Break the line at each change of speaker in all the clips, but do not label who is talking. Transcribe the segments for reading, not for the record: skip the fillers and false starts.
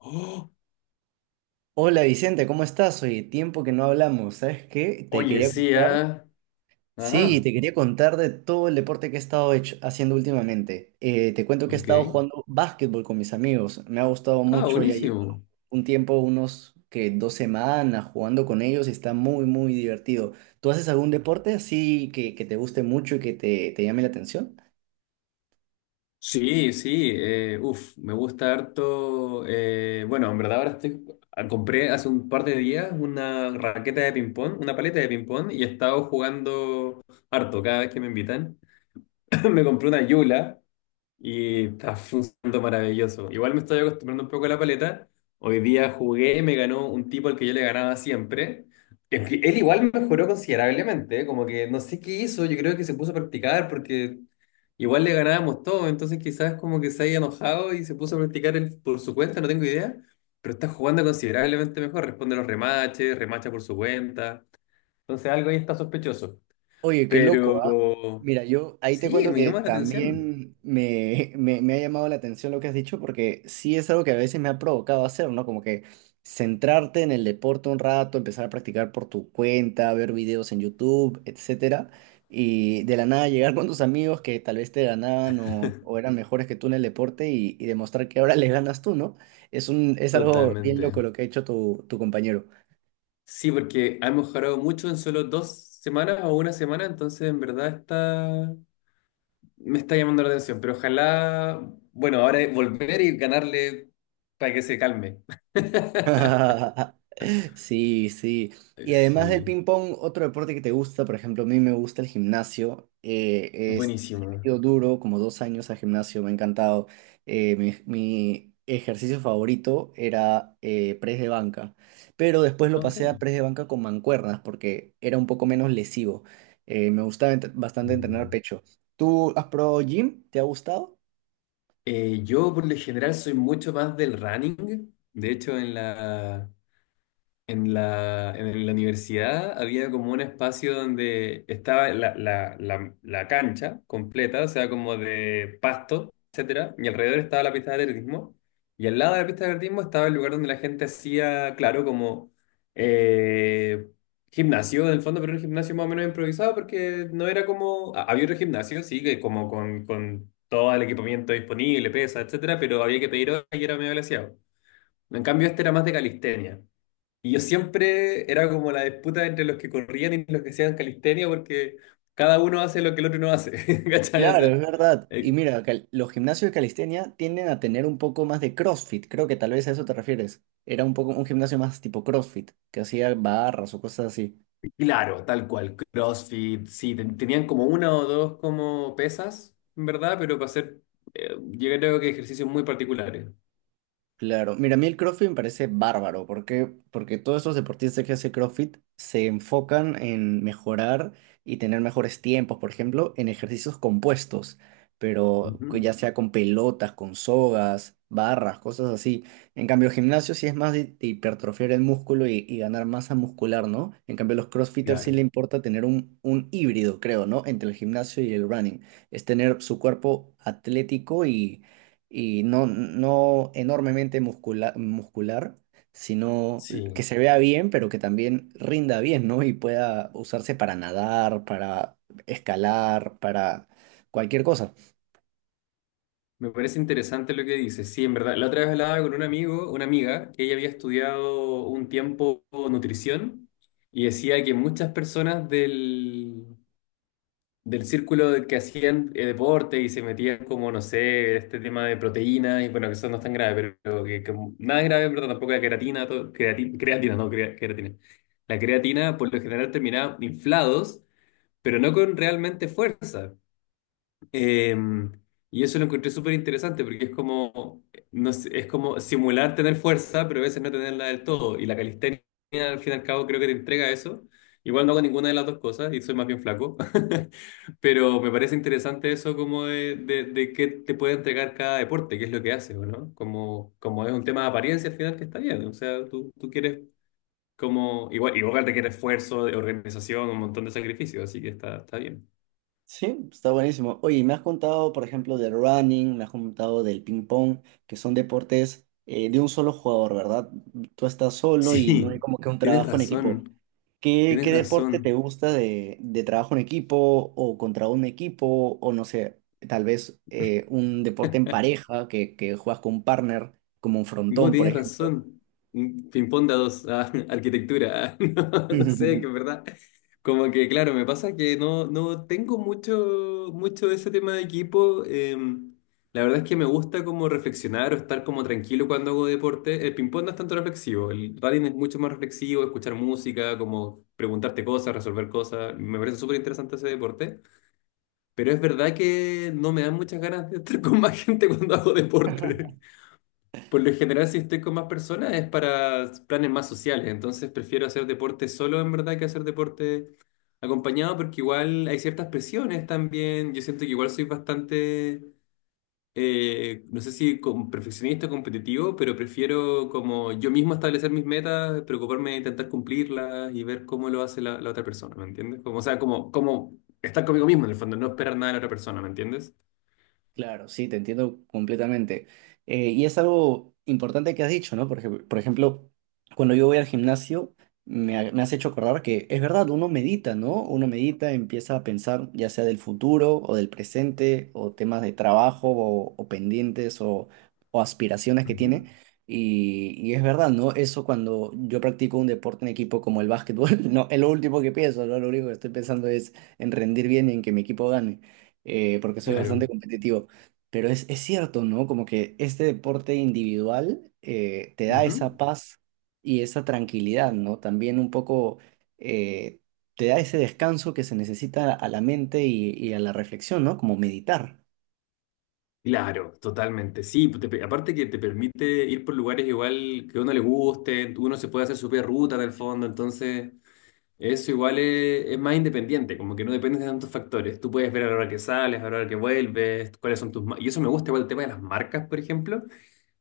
Oh,
Hola Vicente, ¿cómo estás? Oye, tiempo que no hablamos, ¿sabes qué? Te
oye,
quería
sí,
contar.
ah.
Sí,
Ajá,
te quería contar de todo el deporte que he estado haciendo últimamente. Te cuento que he estado
ok.
jugando básquetbol con mis amigos. Me ha gustado
Ah,
mucho, ya llevo
buenísimo.
un tiempo, unos que 2 semanas jugando con ellos y está muy, muy divertido. ¿Tú haces algún deporte así que te guste mucho y que te llame la atención?
Sí, sí, uf, me gusta harto. Bueno, en verdad ahora compré hace un par de días una raqueta de ping-pong, una paleta de ping-pong, y he estado jugando harto cada vez que me invitan. Me compré una Yula. Y está funcionando maravilloso. Igual me estoy acostumbrando un poco a la paleta. Hoy día jugué, me ganó un tipo al que yo le ganaba siempre. Es que él igual mejoró considerablemente, ¿eh? Como que no sé qué hizo, yo creo que se puso a practicar porque igual le ganábamos todo, entonces quizás como que se haya enojado y se puso a practicar él por su cuenta, no tengo idea, pero está jugando considerablemente mejor, responde los remaches, remacha por su cuenta, entonces algo ahí está sospechoso,
Oye, qué loco, ¿ah?
pero
Mira, yo ahí te
sí,
cuento
me
que
llama la atención.
también me ha llamado la atención lo que has dicho, porque sí es algo que a veces me ha provocado hacer, ¿no? Como que centrarte en el deporte un rato, empezar a practicar por tu cuenta, ver videos en YouTube, etcétera, y de la nada llegar con tus amigos que tal vez te ganaban o eran mejores que tú en el deporte y demostrar que ahora les ganas tú, ¿no? Es algo bien loco
Totalmente.
lo que ha hecho tu compañero.
Sí, porque ha mejorado mucho en solo dos semanas o una semana, entonces en verdad está, me está llamando la atención, pero ojalá, bueno, ahora es volver y ganarle para que se calme.
Sí, sí. Y además del
Sí,
ping pong, otro deporte que te gusta, por ejemplo, a mí me gusta el gimnasio. Es, le he
buenísimo.
metido duro, como 2 años al gimnasio, me ha encantado. Mi ejercicio favorito era press de banca, pero después lo
Ok.
pasé a press de banca con mancuernas porque era un poco menos lesivo. Me gustaba bastante entrenar
Mm.
pecho. ¿Tú has probado gym? ¿Te ha gustado?
Yo por lo general soy mucho más del running, de hecho en la, en la universidad había como un espacio donde estaba la cancha completa, o sea, como de pasto, etcétera, y alrededor estaba la pista de atletismo, y al lado de la pista de atletismo estaba el lugar donde la gente hacía, claro, como eh, gimnasio, en el fondo, pero era un gimnasio más o menos improvisado, porque no era como, ha- había otro gimnasio, sí, que como con todo el equipamiento disponible, pesa, etcétera, pero había que pedir hora y era medio glaciado. En cambio, este era más de calistenia. Y yo siempre era como la disputa entre los que corrían y los que hacían calistenia, porque cada uno hace lo que el otro no hace, ¿cachai? O
Claro, es
sea,
verdad. Y
eh,
mira, los gimnasios de calistenia tienden a tener un poco más de CrossFit. Creo que tal vez a eso te refieres. Era un poco un gimnasio más tipo CrossFit, que hacía barras o cosas así.
claro, tal cual, CrossFit, sí, ten- tenían como una o dos como pesas, en verdad, pero para hacer, yo creo que ejercicios muy particulares.
Claro, mira, a mí el CrossFit me parece bárbaro, ¿por qué? Porque todos esos deportistas que hacen CrossFit se enfocan en mejorar y tener mejores tiempos, por ejemplo, en ejercicios compuestos, pero
Ujú,
que ya sea con pelotas, con sogas, barras, cosas así. En cambio, el gimnasio sí es más de hipertrofiar el músculo y ganar masa muscular, ¿no? En cambio, a los CrossFitters sí le
claro,
importa tener un híbrido, creo, ¿no? Entre el gimnasio y el running. Es tener su cuerpo atlético y no, no enormemente muscular, sino que
sí.
se vea bien, pero que también rinda bien, ¿no? Y pueda usarse para nadar, para escalar, para cualquier cosa.
Me parece interesante lo que dices. Sí, en verdad. La otra vez hablaba con un amigo, una amiga, que ella había estudiado un tiempo nutrición y decía que muchas personas del círculo de que hacían deporte y se metían como, no sé, este tema de proteínas, y bueno, que eso no es tan grave, pero que nada grave, pero tampoco la creatina, todo- creati- creatina, no, crea- creatina. La creatina por lo general terminaba inflados, pero no con realmente fuerza. Eh, y eso lo encontré súper interesante porque es como, no sé, es como simular tener fuerza, pero a veces no tenerla del todo. Y la calistenia, al fin y al cabo, creo que te entrega eso. Igual no hago ninguna de las dos cosas y soy más bien flaco. Pero me parece interesante eso como de qué te puede entregar cada deporte, qué es lo que haces, ¿o no? Como, como es un tema de apariencia al final que está bien. O sea, tú quieres como, igual requiere esfuerzo, de organización, un montón de sacrificios, así que está bien.
Sí, está buenísimo. Oye, me has contado, por ejemplo, del running, me has contado del ping pong, que son deportes de un solo jugador, ¿verdad? Tú estás solo y no hay
Sí,
como que un
tienes
trabajo en equipo.
razón.
¿Qué,
Tienes
qué deporte te
razón.
gusta de trabajo en equipo o contra un equipo o no sé, tal vez un deporte en pareja que juegas con un partner, como un
No,
frontón, por
tienes
ejemplo?
razón. Mm, ping-pong de a dos, ah, arquitectura. Ah, no, no sé, que es verdad. Como que, claro, me pasa que no, no tengo mucho de ese tema de equipo. La verdad es que me gusta como reflexionar o estar como tranquilo cuando hago deporte. El ping-pong no es tanto reflexivo. El running es mucho más reflexivo, escuchar música, como preguntarte cosas, resolver cosas. Me parece súper interesante ese deporte. Pero es verdad que no me dan muchas ganas de estar con más gente cuando hago deporte. Por lo general, si estoy con más personas es para planes más sociales, entonces prefiero hacer deporte solo en verdad que hacer deporte acompañado porque igual hay ciertas presiones también. Yo siento que igual soy bastante, no sé si con perfeccionista o competitivo, pero prefiero como yo mismo establecer mis metas, preocuparme de intentar cumplirlas y ver cómo lo hace la otra persona, ¿me entiendes? Como, o sea, como estar conmigo mismo en el fondo, no esperar nada de la otra persona, ¿me entiendes?
Claro, sí, te entiendo completamente. Y es algo importante que has dicho, ¿no? Porque, por ejemplo, cuando yo voy al gimnasio, me has hecho acordar que es verdad, uno medita, ¿no? Uno medita, empieza a pensar ya sea del futuro o del presente o temas de trabajo o pendientes o aspiraciones que
Ujú.
tiene. Y es verdad, ¿no? Eso cuando yo practico un deporte en equipo como el básquetbol, no, es lo último que pienso, ¿no? Lo único que estoy pensando es en rendir bien y en que mi equipo gane porque soy bastante
Claro.
competitivo. Pero es cierto, ¿no? Como que este deporte individual te da esa
Ujú.
paz y esa tranquilidad, ¿no? También un poco eh, te da ese descanso que se necesita a la mente y a la reflexión, ¿no? Como meditar.
Claro, totalmente. Sí, pues, te pe- aparte que te permite ir por lugares igual que a uno le guste, uno se puede hacer su propia ruta en el fondo, entonces eso igual es más independiente, como que no depende de tantos factores. Tú puedes ver a la hora que sales, a la hora que vuelves, cuáles son tus... ma- Y eso me gusta igual el tema de las marcas, por ejemplo,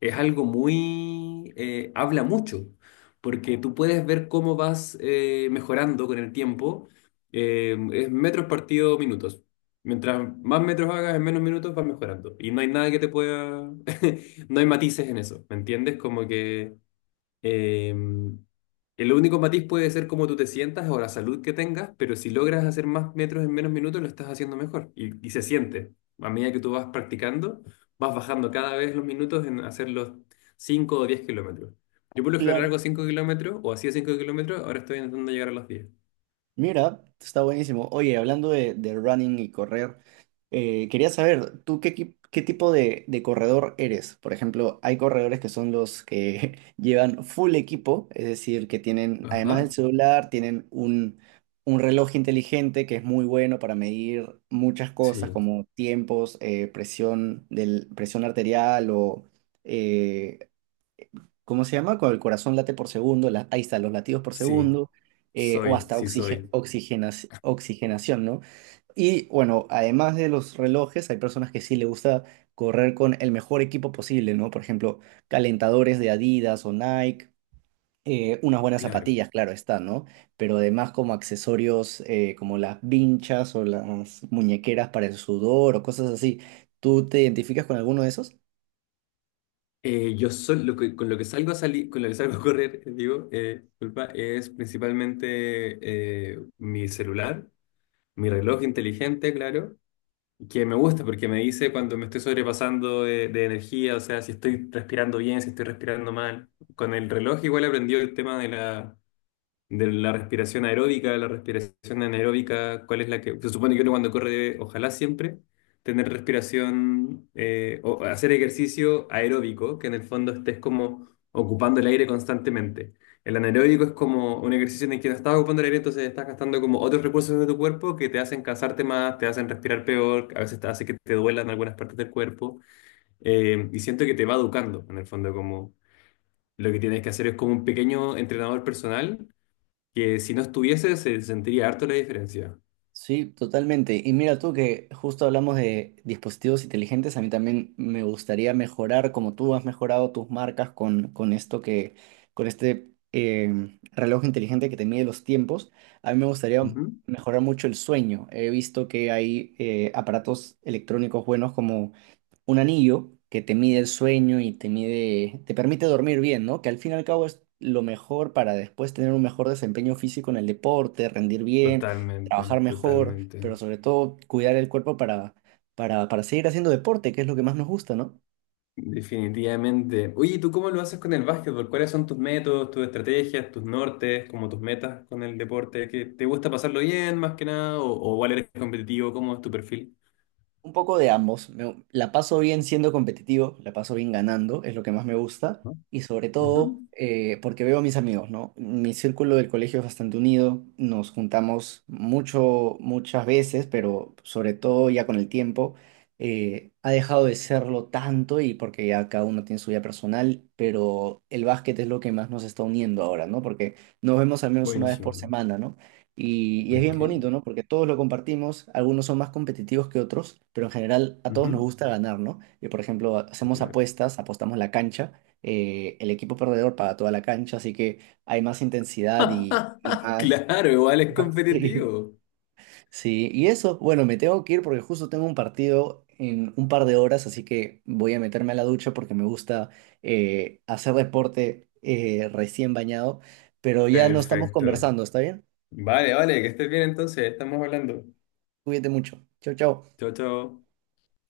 es algo muy... habla mucho, porque tú puedes ver cómo vas mejorando con el tiempo. Es metros partido minutos. Mientras más metros hagas en menos minutos vas mejorando. Y no hay nada que te pueda... no hay matices en eso, ¿me entiendes? Como que Em, el único matiz puede ser cómo tú te sientas o la salud que tengas, pero si logras hacer más metros en menos minutos, lo estás haciendo mejor y se siente. A medida que tú vas practicando, vas bajando cada vez los minutos en hacer los 5 o 10 kilómetros. Yo por lo general
Claro.
hago 5 kilómetros o hacía 5 kilómetros, ahora estoy intentando llegar a los 10.
Mira, está buenísimo. Oye, hablando de running y correr, quería saber, ¿tú qué, qué tipo de corredor eres? Por ejemplo, hay corredores que son los que llevan full equipo, es decir, que tienen, además
Ajá.
del celular, tienen un reloj inteligente que es muy bueno para medir muchas cosas
Sí,
como tiempos, presión del, presión arterial o eh, ¿cómo se llama? Cuando el corazón late por segundo, ahí está, los latidos por
sí,
segundo, o hasta
sí soy.
oxigenación, ¿no? Y bueno, además de los relojes, hay personas que sí le gusta correr con el mejor equipo posible, ¿no? Por ejemplo, calentadores de Adidas o Nike, unas buenas
Claro.
zapatillas, claro está, ¿no? Pero además como accesorios como las vinchas o las muñequeras para el sudor o cosas así. ¿Tú te identificas con alguno de esos?
Yo sol- lo que- con lo que salgo a salir, con lo que salgo a correr, digo, disculpa, es principalmente mi celular, mi reloj inteligente, claro, que me gusta porque me dice cuando me estoy sobrepasando de energía, o sea, si estoy respirando bien, si estoy respirando mal. Con el reloj igual aprendió el tema de de la respiración aeróbica, de la respiración anaeróbica, cuál es la que se supone que uno cuando corre debe, ojalá siempre, tener respiración o hacer ejercicio aeróbico, que en el fondo estés como ocupando el aire constantemente. El anaeróbico es como un ejercicio en el que no estás ocupando el aire, entonces estás gastando como otros recursos de tu cuerpo que te hacen cansarte más, te hacen respirar peor, a veces te hace que te duelan algunas partes del cuerpo. Y siento que te va educando, en el fondo, como lo que tienes que hacer es como un pequeño entrenador personal que si no estuviese se sentiría harto la diferencia.
Sí, totalmente. Y mira tú que justo hablamos de dispositivos inteligentes, a mí también me gustaría mejorar, como tú has mejorado tus marcas con esto que, con este reloj inteligente que te mide los tiempos, a mí me gustaría
Ujú.
mejorar mucho el sueño. He visto que hay aparatos electrónicos buenos como un anillo que te mide el sueño y te mide, te permite dormir bien, ¿no? Que al fin y al cabo es lo mejor para después tener un mejor desempeño físico en el deporte, rendir bien,
Totalmente,
trabajar mejor, pero
totalmente.
sobre todo cuidar el cuerpo para seguir haciendo deporte, que es lo que más nos gusta, ¿no?
Definitivamente. Oye, ¿y ¿tú cómo lo haces con el básquetbol? ¿Cuáles son tus métodos, tus estrategias, tus nortes, como tus metas con el deporte? ¿Que te gusta pasarlo bien más que nada? O igual eres competitivo? ¿Cómo es tu perfil?
Un poco de ambos. La paso bien siendo competitivo, la paso bien ganando, es lo que más me gusta.
¿No?
Y sobre todo
Ujú.
porque veo a mis amigos, ¿no? Mi círculo del colegio es bastante unido, nos juntamos mucho, muchas veces, pero sobre todo ya con el tiempo ha dejado de serlo tanto y porque ya cada uno tiene su vida personal, pero el básquet es lo que más nos está uniendo ahora, ¿no? Porque nos vemos al menos una vez por
Buenísimo.
semana, ¿no? Y es bien
Ok.
bonito, ¿no? Porque todos lo compartimos, algunos son más competitivos que otros, pero en general a todos nos
Ujú.
gusta ganar, ¿no? Y por ejemplo, hacemos
Claro.
apuestas, apostamos la cancha, el equipo perdedor paga toda la cancha, así que hay más intensidad y más...
Claro, igual es
Sí.
competitivo.
Sí, y eso, bueno, me tengo que ir porque justo tengo un partido en un par de horas, así que voy a meterme a la ducha porque me gusta hacer deporte recién bañado, pero ya no estamos
Perfecto.
conversando, ¿está bien?
Vale, vale, que estés bien entonces, estamos hablando.
Cuídate mucho. Chau, chau.
Chao, chao.